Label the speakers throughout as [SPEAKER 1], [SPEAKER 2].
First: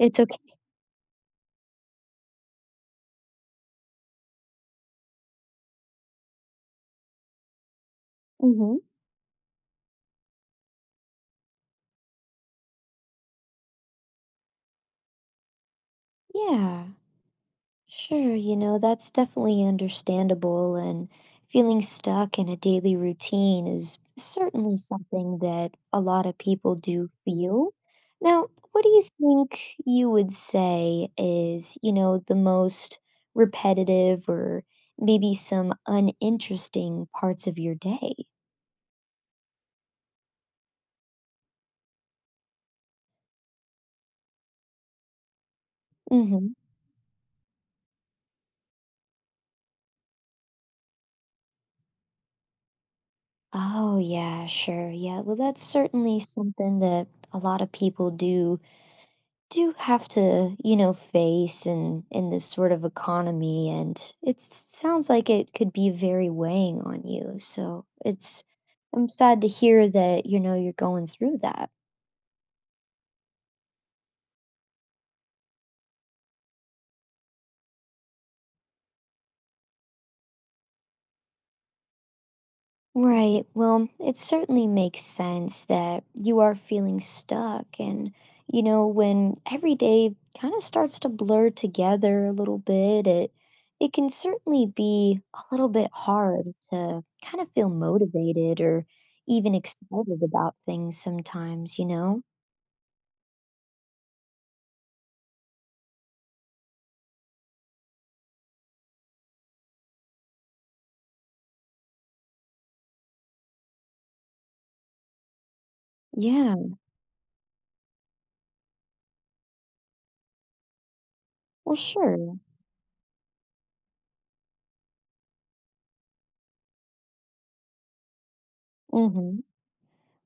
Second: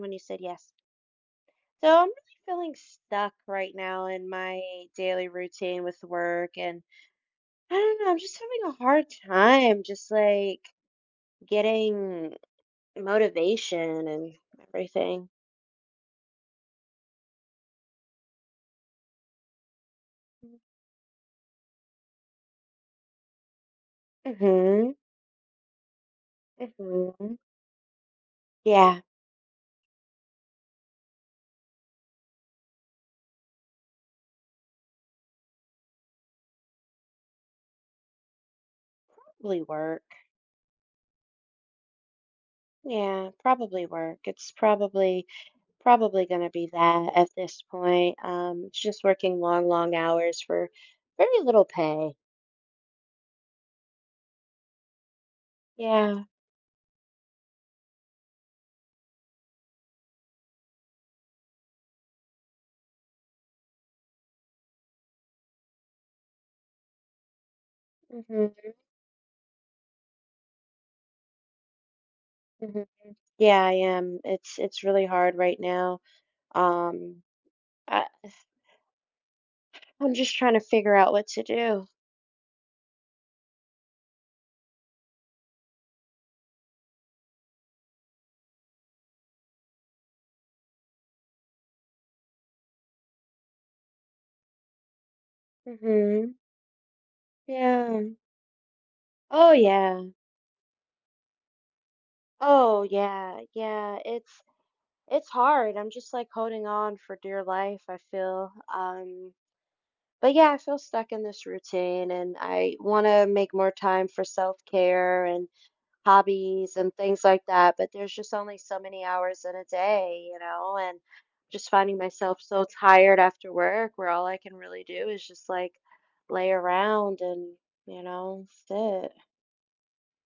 [SPEAKER 1] When you said
[SPEAKER 2] okay.
[SPEAKER 1] yes. So I'm really feeling stuck right now in my daily routine with work and I don't know, I'm just having a
[SPEAKER 2] Hmm.
[SPEAKER 1] hard time just like getting motivation and everything.
[SPEAKER 2] Yeah, sure. You know, that's definitely understandable. And feeling stuck in a daily routine is certainly
[SPEAKER 1] Mhm.
[SPEAKER 2] something that a lot of people do
[SPEAKER 1] Mhm.
[SPEAKER 2] feel. Now, what do
[SPEAKER 1] Yeah,
[SPEAKER 2] you think you would say is, you know, the most repetitive or maybe some uninteresting parts of your day?
[SPEAKER 1] probably work. Yeah, probably work. It's probably going
[SPEAKER 2] Hmm.
[SPEAKER 1] to be that at this point. It's just working long, long hours for very little pay.
[SPEAKER 2] Oh, yeah, sure. Yeah. Well, that's certainly
[SPEAKER 1] Yeah.
[SPEAKER 2] something that a lot of people do do have to, you know, face in this sort of economy, and it sounds like it could be very weighing on you. So, it's
[SPEAKER 1] Mhm.
[SPEAKER 2] I'm sad to hear that, you know, you're going through that.
[SPEAKER 1] Mhm. Yeah, I am. It's really hard right now. Um, I I'm just trying to figure out what to do.
[SPEAKER 2] Right. Well, it certainly makes sense that you are feeling stuck. And, you know, when every day kind of starts to blur together a little bit, it can certainly be a little bit
[SPEAKER 1] Mm-hmm.
[SPEAKER 2] hard to kind of feel
[SPEAKER 1] Yeah.
[SPEAKER 2] motivated or
[SPEAKER 1] Oh
[SPEAKER 2] even
[SPEAKER 1] yeah.
[SPEAKER 2] excited about things sometimes, you know?
[SPEAKER 1] Oh yeah. Yeah. It's hard. I'm just like holding on for dear life, I feel. But yeah, I feel stuck in this routine and I want to make more time for self-care and hobbies
[SPEAKER 2] Yeah.
[SPEAKER 1] and things like that, but there's just only so many hours in a day, you know, and just
[SPEAKER 2] Well,
[SPEAKER 1] finding
[SPEAKER 2] sure.
[SPEAKER 1] myself so tired after work where all I can really do is just like lay around and, you know, sit.
[SPEAKER 2] Mm-hmm.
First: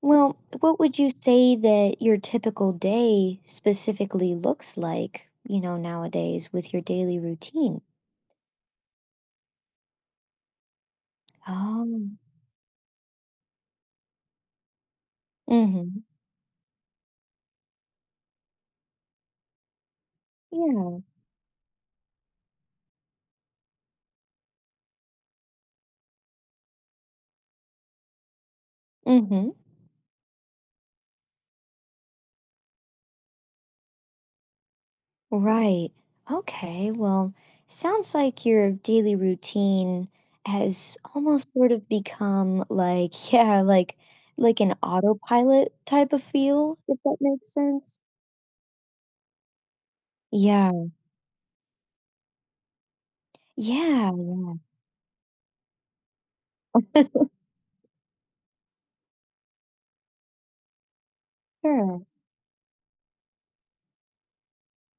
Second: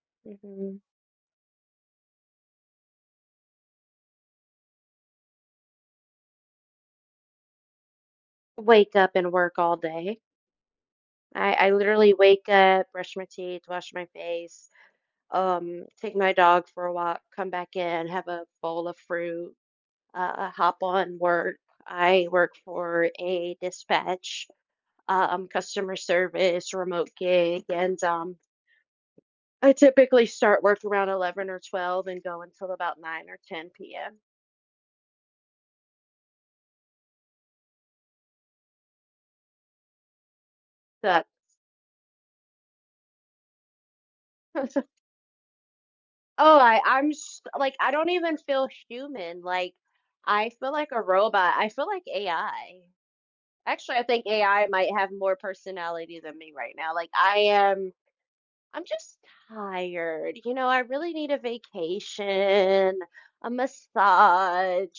[SPEAKER 2] Well, what
[SPEAKER 1] hmm
[SPEAKER 2] would you say that your typical day specifically looks like, you know, nowadays with your daily routine?
[SPEAKER 1] Wake up and work all day. I
[SPEAKER 2] Oh,
[SPEAKER 1] literally wake up, brush my teeth, wash my face,
[SPEAKER 2] mm-hmm.
[SPEAKER 1] take my dog for a walk, come back in, have a bowl of fruit, hop
[SPEAKER 2] Yeah,
[SPEAKER 1] on work. I work for a dispatch customer service, remote gig, and
[SPEAKER 2] mm-hmm.
[SPEAKER 1] I typically start work around 11 or 12 and go until about 9 or 10 p.m.
[SPEAKER 2] Right. Okay. Well, sounds like your daily routine has
[SPEAKER 1] That
[SPEAKER 2] almost sort of become like, yeah, like an autopilot type of
[SPEAKER 1] Oh,
[SPEAKER 2] feel,
[SPEAKER 1] I
[SPEAKER 2] if
[SPEAKER 1] I'm
[SPEAKER 2] that
[SPEAKER 1] s
[SPEAKER 2] makes
[SPEAKER 1] like I
[SPEAKER 2] sense.
[SPEAKER 1] don't even feel human. Like I feel
[SPEAKER 2] Yeah.
[SPEAKER 1] like a robot. I feel like AI. Actually, I
[SPEAKER 2] Yeah,
[SPEAKER 1] think AI might have more personality than me right now. Like I'm just tired. You know, I really need a
[SPEAKER 2] sure.
[SPEAKER 1] vacation, a massage.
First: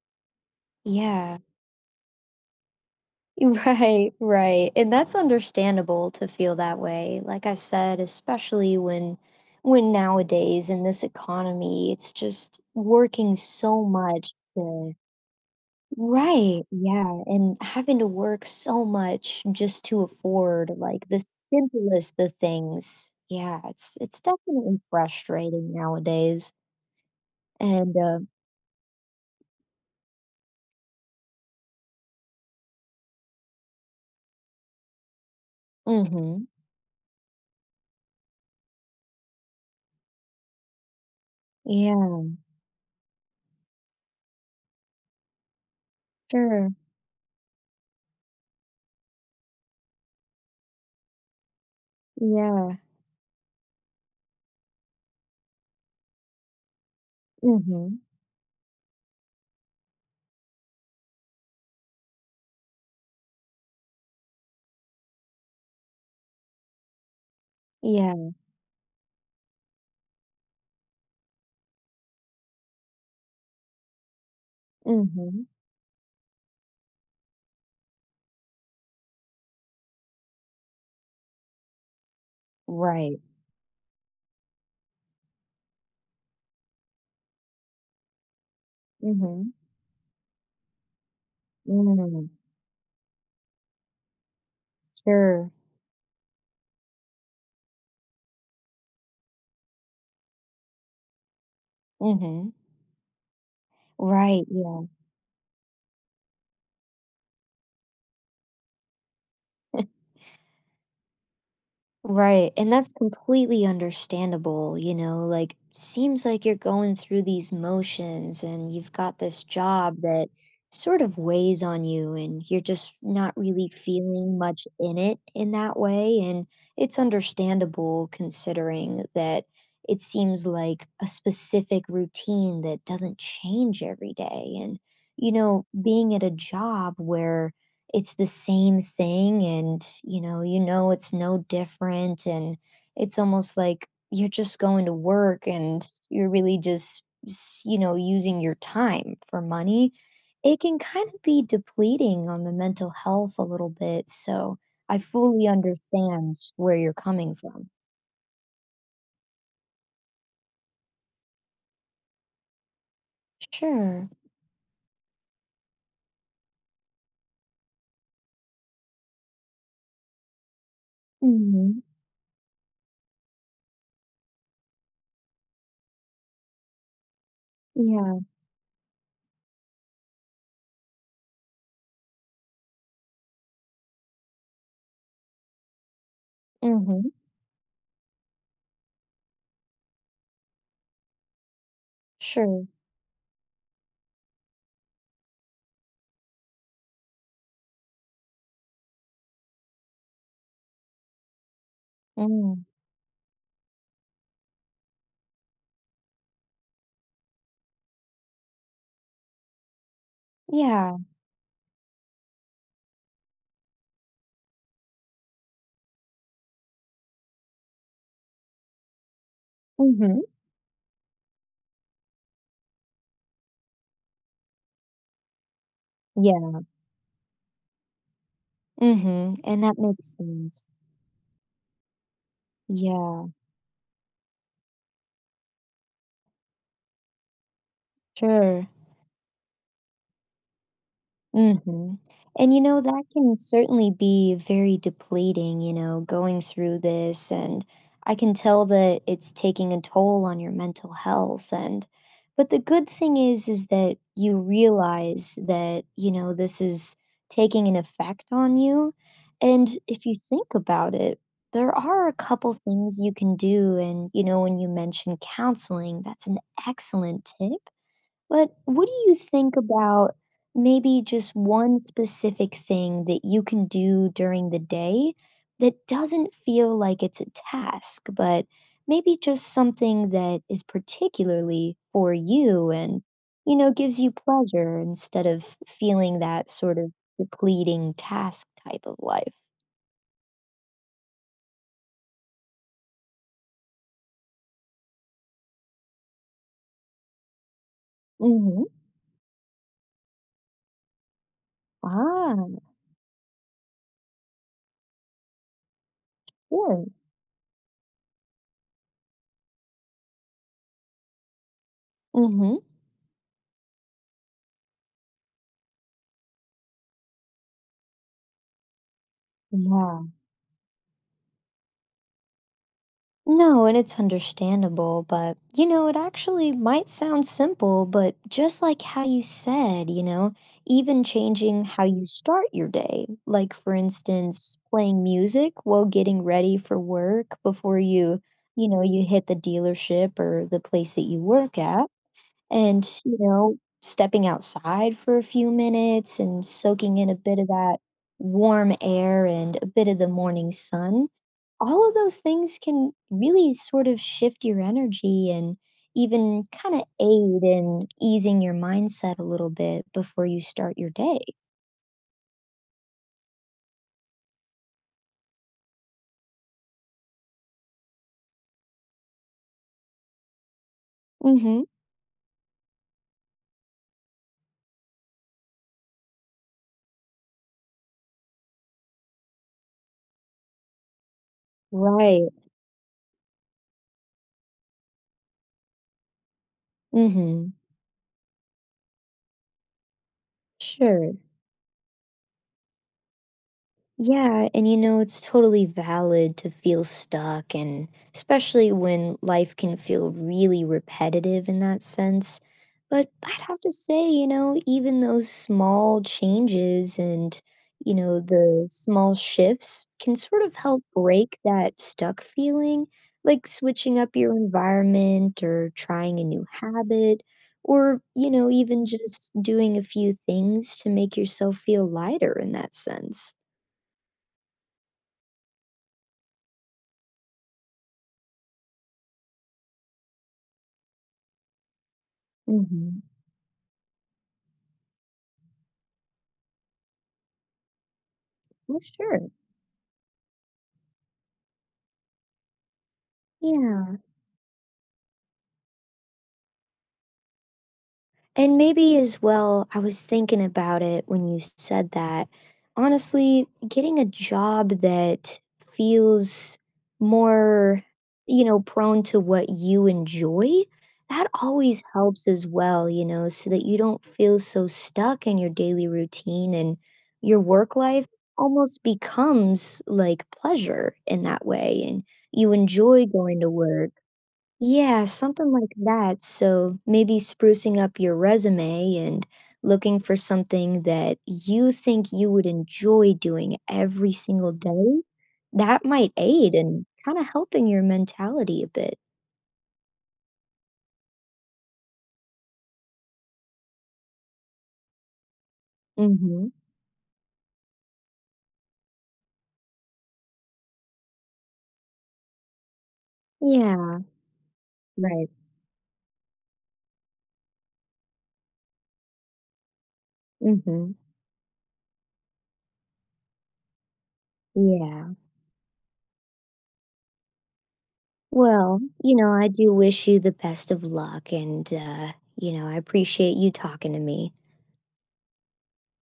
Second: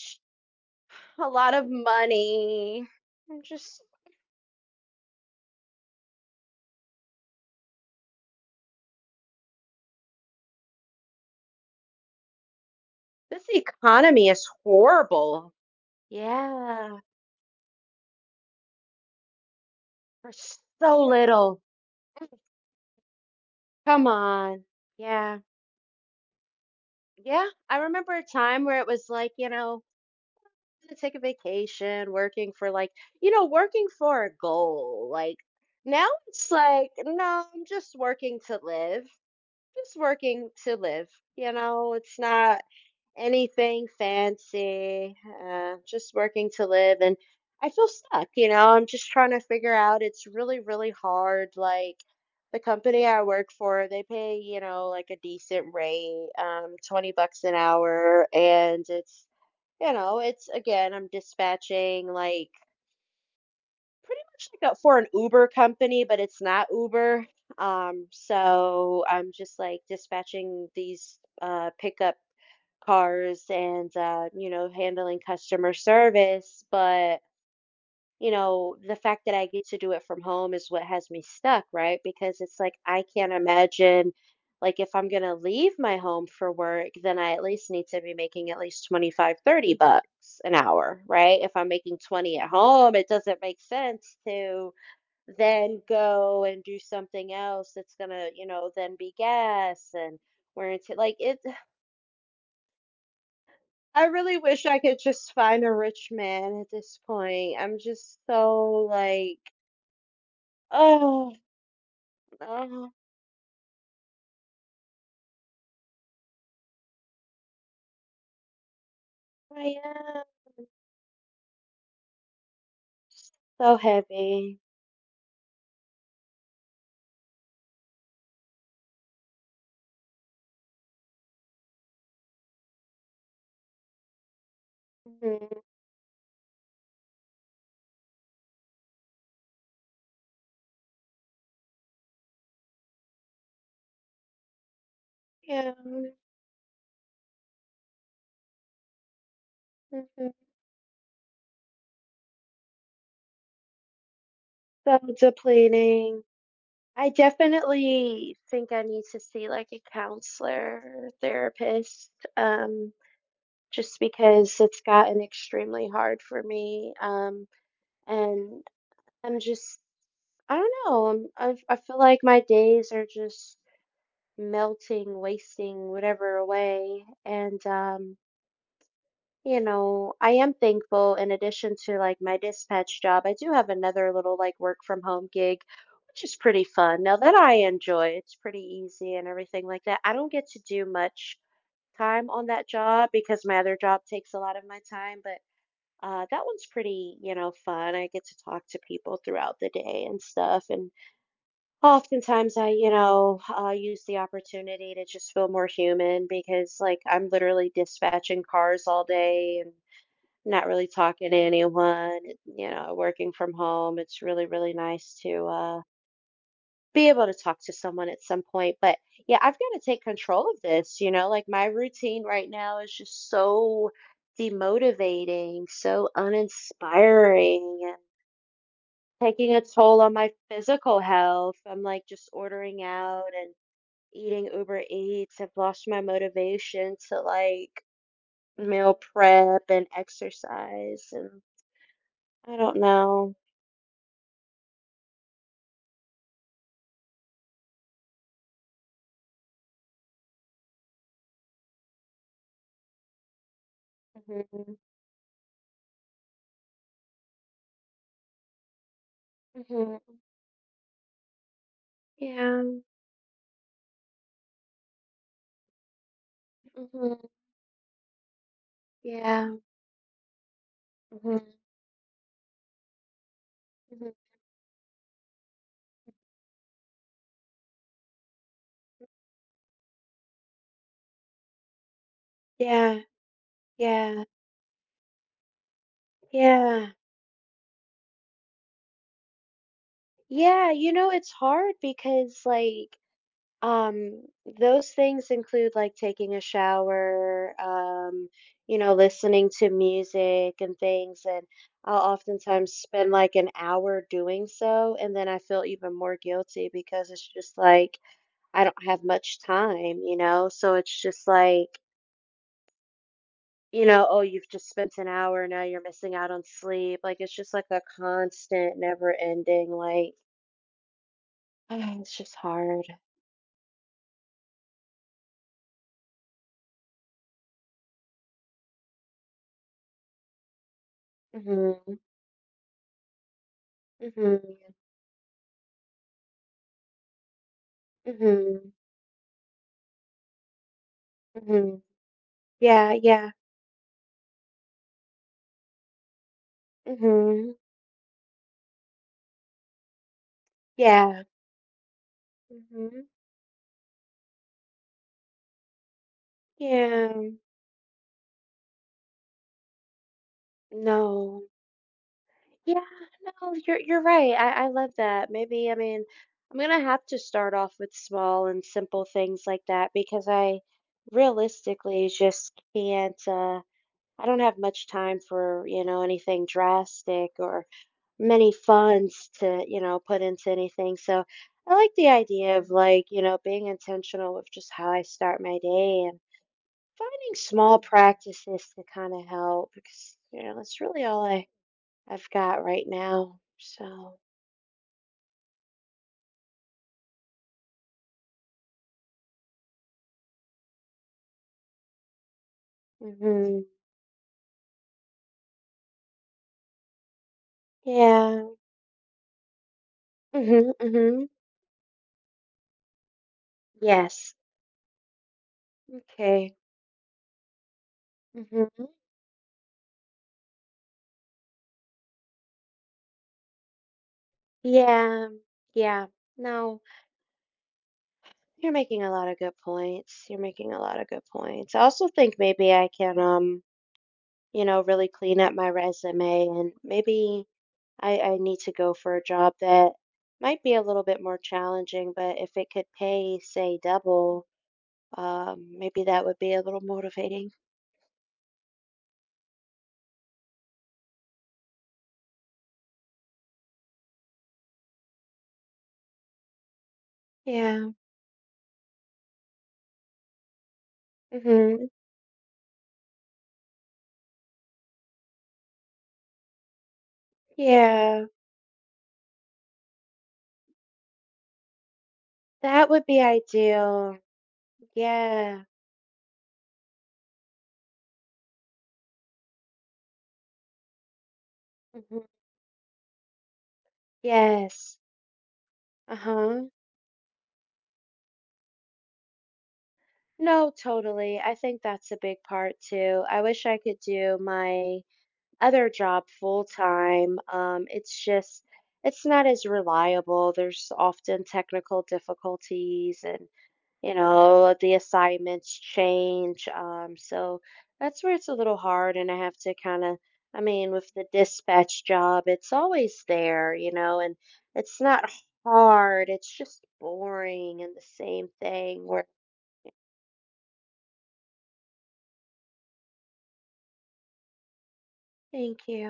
[SPEAKER 1] A
[SPEAKER 2] Yeah.
[SPEAKER 1] lot of money. And just
[SPEAKER 2] Right, right. And that's understandable to feel that way. Like I said, especially when nowadays in this economy, it's just working
[SPEAKER 1] this
[SPEAKER 2] so
[SPEAKER 1] economy
[SPEAKER 2] much
[SPEAKER 1] is
[SPEAKER 2] to.
[SPEAKER 1] horrible.
[SPEAKER 2] Right,
[SPEAKER 1] Yeah,
[SPEAKER 2] yeah, and having to work so much just to
[SPEAKER 1] for
[SPEAKER 2] afford
[SPEAKER 1] so
[SPEAKER 2] like the
[SPEAKER 1] little.
[SPEAKER 2] simplest of things. Yeah, it's
[SPEAKER 1] Come
[SPEAKER 2] it's
[SPEAKER 1] on.
[SPEAKER 2] definitely
[SPEAKER 1] Yeah.
[SPEAKER 2] frustrating nowadays.
[SPEAKER 1] Yeah. I
[SPEAKER 2] And
[SPEAKER 1] remember a time where it was like, I'm gonna take a vacation, working for like, working for a goal. Like now
[SPEAKER 2] Mhm.
[SPEAKER 1] it's like, no, I'm just working to live. Just working to live. It's
[SPEAKER 2] Yeah,
[SPEAKER 1] not anything fancy, just working to
[SPEAKER 2] sure.
[SPEAKER 1] live. And I feel stuck, I'm just trying to figure out. It's really, really hard. Like the
[SPEAKER 2] Yeah.
[SPEAKER 1] company I work for, they pay, like a decent rate, 20 bucks an
[SPEAKER 2] Mhm.
[SPEAKER 1] hour. And it's again, I'm dispatching like pretty much like a, for an Uber company, but it's not Uber.
[SPEAKER 2] Yeah.
[SPEAKER 1] So I'm just like dispatching these pickup cars and you know, handling
[SPEAKER 2] Mhm.
[SPEAKER 1] customer service, but you know, the fact that I get to do it from home is what has me stuck, right? Because it's like I
[SPEAKER 2] Right.
[SPEAKER 1] can't imagine, like if I'm going to leave my home for work, then I at least need to be making at least twenty five
[SPEAKER 2] Mhm.
[SPEAKER 1] thirty bucks an hour, right? If I'm making
[SPEAKER 2] Mm.
[SPEAKER 1] 20 at home, it doesn't make sense to
[SPEAKER 2] Sure.
[SPEAKER 1] then go and do something else that's going to, then be gas and where into like it.
[SPEAKER 2] Mhm.
[SPEAKER 1] I really
[SPEAKER 2] Right,
[SPEAKER 1] wish I
[SPEAKER 2] yeah.
[SPEAKER 1] could just find a rich man at this point. I'm just so like, oh,
[SPEAKER 2] Right. And
[SPEAKER 1] oh,
[SPEAKER 2] that's completely understandable, you know, like seems like you're going through these motions and you've got this
[SPEAKER 1] I
[SPEAKER 2] job
[SPEAKER 1] am
[SPEAKER 2] that sort of weighs on you and you're just not really
[SPEAKER 1] so
[SPEAKER 2] feeling
[SPEAKER 1] heavy.
[SPEAKER 2] much in it in that way. And it's understandable considering that it seems like a specific routine that doesn't change every day. And
[SPEAKER 1] Hmm.
[SPEAKER 2] being at a job where it's the same thing, and it's no different. And it's almost like you're just going to work
[SPEAKER 1] Yeah,
[SPEAKER 2] and you're really just using your time for money.
[SPEAKER 1] mhm.
[SPEAKER 2] It can kind of be depleting on the mental health a little bit, so
[SPEAKER 1] So
[SPEAKER 2] I fully
[SPEAKER 1] depleting.
[SPEAKER 2] understand where you're
[SPEAKER 1] I
[SPEAKER 2] coming from.
[SPEAKER 1] definitely think I need to see like a counselor or therapist, um, just
[SPEAKER 2] Sure.
[SPEAKER 1] because it's gotten extremely hard for me. And I'm just, I don't know. I
[SPEAKER 2] Hmm.
[SPEAKER 1] feel like my days are just melting, wasting whatever away. And,
[SPEAKER 2] Yeah.
[SPEAKER 1] I am thankful in addition to like my dispatch job. I do have another little like work from home gig, which is pretty fun.
[SPEAKER 2] Hmm.
[SPEAKER 1] Now that I enjoy, it's pretty easy and everything like that. I don't get to do much time on
[SPEAKER 2] Sure.
[SPEAKER 1] that job because my other job takes a lot of my time, but that one's pretty, you know, fun. I get to talk to people throughout the day and stuff. And oftentimes,
[SPEAKER 2] Mm.
[SPEAKER 1] I, use the opportunity to just feel more human because, like, I'm literally dispatching cars all day and not really
[SPEAKER 2] Yeah.
[SPEAKER 1] talking to anyone, working from home. It's really, really nice to be able to talk to someone at some point. But yeah, I've got to take
[SPEAKER 2] Hmm.
[SPEAKER 1] control of this, like my routine right now is just so demotivating, so
[SPEAKER 2] Yeah.
[SPEAKER 1] uninspiring, and taking a
[SPEAKER 2] And that
[SPEAKER 1] toll on
[SPEAKER 2] makes
[SPEAKER 1] my
[SPEAKER 2] sense.
[SPEAKER 1] physical health. I'm like just ordering
[SPEAKER 2] Yeah.
[SPEAKER 1] out and eating Uber Eats. I've lost my motivation to like
[SPEAKER 2] Sure.
[SPEAKER 1] meal prep and exercise, and
[SPEAKER 2] Mhm. And,
[SPEAKER 1] I
[SPEAKER 2] you
[SPEAKER 1] don't
[SPEAKER 2] know, that
[SPEAKER 1] know.
[SPEAKER 2] can certainly be very depleting, you know, going through this, and I can tell that it's taking a toll on your mental health. And but the good thing is that you
[SPEAKER 1] Mhm.
[SPEAKER 2] realize that, you know, this is taking an effect on you. And
[SPEAKER 1] Mhm.
[SPEAKER 2] if you think about it, there are a couple
[SPEAKER 1] Yeah.
[SPEAKER 2] things you can do, and, you know, when you mentioned counseling, that's an
[SPEAKER 1] Mhm.
[SPEAKER 2] excellent tip. But what do you
[SPEAKER 1] Yeah.
[SPEAKER 2] think about maybe just
[SPEAKER 1] Mhm.
[SPEAKER 2] one specific thing that you can do
[SPEAKER 1] Mhm.
[SPEAKER 2] during the day that doesn't feel like it's a task, but maybe just something that is particularly for you
[SPEAKER 1] Yeah.
[SPEAKER 2] and, you know, gives you
[SPEAKER 1] Yeah.
[SPEAKER 2] pleasure instead of feeling that sort of
[SPEAKER 1] Yeah.
[SPEAKER 2] depleting task type of life?
[SPEAKER 1] Yeah, it's hard because like Um, those things include like taking a shower,
[SPEAKER 2] Mm-hmm.
[SPEAKER 1] listening to music and things. And I'll
[SPEAKER 2] Ah,
[SPEAKER 1] oftentimes spend like an hour doing so. And then I feel even more guilty
[SPEAKER 2] sure.
[SPEAKER 1] because it's just like I don't have much time, you know? So it's just like,
[SPEAKER 2] Mm-hmm.
[SPEAKER 1] oh, you've just spent an hour. Now you're missing out on sleep. Like it's just like a constant, never ending,
[SPEAKER 2] Yeah.
[SPEAKER 1] like, it's just hard.
[SPEAKER 2] No, and it's understandable, but you know, it actually might sound simple, but just like how you said, you know, even changing how
[SPEAKER 1] Hmm.
[SPEAKER 2] you start your day, like for instance,
[SPEAKER 1] Hmm.
[SPEAKER 2] playing music while getting ready for work before you, you
[SPEAKER 1] Hmm.
[SPEAKER 2] know, you hit the dealership or the place that you work
[SPEAKER 1] Hmm.
[SPEAKER 2] at,
[SPEAKER 1] Yeah,
[SPEAKER 2] and you
[SPEAKER 1] yeah.
[SPEAKER 2] know, stepping outside for a few minutes and soaking in a bit of
[SPEAKER 1] Mhm.
[SPEAKER 2] that warm air and a bit of the morning sun,
[SPEAKER 1] Yeah.
[SPEAKER 2] all of those things can
[SPEAKER 1] Mhm.
[SPEAKER 2] really sort of shift your energy and even kind of
[SPEAKER 1] Yeah.
[SPEAKER 2] aid in easing your mindset a little bit before you start your day.
[SPEAKER 1] No. Yeah, no, you're right. I love that. Maybe I mean, I'm gonna have to start off with small and simple things like that because I
[SPEAKER 2] Mhm.
[SPEAKER 1] realistically just can't. I don't have much time for, you know, anything drastic or many funds to, you know, put into anything. So I like the
[SPEAKER 2] Right.
[SPEAKER 1] idea of like, being intentional with just how I start my day, finding
[SPEAKER 2] Mhm.
[SPEAKER 1] small practices to kind of help, because that's really
[SPEAKER 2] Sure.
[SPEAKER 1] all I've got right now. So,
[SPEAKER 2] Yeah, and you know, it's totally valid to feel stuck, and especially when life can feel really repetitive in that sense. But I'd
[SPEAKER 1] hmm,
[SPEAKER 2] have to say, you know, even those small changes and, you know,
[SPEAKER 1] yeah,
[SPEAKER 2] the small shifts can sort of
[SPEAKER 1] hmm,
[SPEAKER 2] help
[SPEAKER 1] hmm,
[SPEAKER 2] break that stuck feeling, like switching up
[SPEAKER 1] yes,
[SPEAKER 2] your environment or trying a new
[SPEAKER 1] okay,
[SPEAKER 2] habit, or, you know,
[SPEAKER 1] hmm,
[SPEAKER 2] even just doing a few things to make yourself feel lighter in that sense.
[SPEAKER 1] yeah, yeah. No, you're making a lot of good points. You're making a lot of good points. I also think maybe I
[SPEAKER 2] Mhm.
[SPEAKER 1] can you know, really clean up my resume, and maybe I need to
[SPEAKER 2] Well,
[SPEAKER 1] go for a
[SPEAKER 2] sure.
[SPEAKER 1] job that might be a little bit more challenging, but if it could pay, say,
[SPEAKER 2] Yeah.
[SPEAKER 1] double, maybe that would be a little motivating.
[SPEAKER 2] And maybe as well, I was thinking about it when you said that. Honestly, getting a job that feels more,
[SPEAKER 1] Yeah.
[SPEAKER 2] you know, prone to what you enjoy, that always
[SPEAKER 1] Hmm.
[SPEAKER 2] helps as well, you know, so that you don't feel so stuck in your daily routine and your work life
[SPEAKER 1] Yeah.
[SPEAKER 2] almost becomes like pleasure in that way. And you
[SPEAKER 1] That would
[SPEAKER 2] enjoy
[SPEAKER 1] be
[SPEAKER 2] going to work.
[SPEAKER 1] ideal.
[SPEAKER 2] Yeah, something
[SPEAKER 1] Yeah.
[SPEAKER 2] like that. So maybe sprucing up your resume and looking for something that you think
[SPEAKER 1] Hmm.
[SPEAKER 2] you would enjoy doing every single
[SPEAKER 1] Yes.
[SPEAKER 2] day, that might aid
[SPEAKER 1] Uh-huh.
[SPEAKER 2] in kind of helping your mentality a bit.
[SPEAKER 1] No, totally. I think that's a big part too. I wish I could do my other job
[SPEAKER 2] Mm-hmm.
[SPEAKER 1] full time. It's just, it's not as reliable. There's often technical difficulties, and
[SPEAKER 2] Yeah,
[SPEAKER 1] the
[SPEAKER 2] right.
[SPEAKER 1] assignments change. So that's where it's a little hard. And I have to kind of, I
[SPEAKER 2] Mm-hmm.
[SPEAKER 1] mean, with the dispatch job, it's always there, and it's
[SPEAKER 2] Yeah.
[SPEAKER 1] not hard. It's just boring and the same
[SPEAKER 2] Well,
[SPEAKER 1] thing
[SPEAKER 2] you
[SPEAKER 1] where,
[SPEAKER 2] know, I do wish you the best of luck, and, I appreciate you talking to me.
[SPEAKER 1] thank you.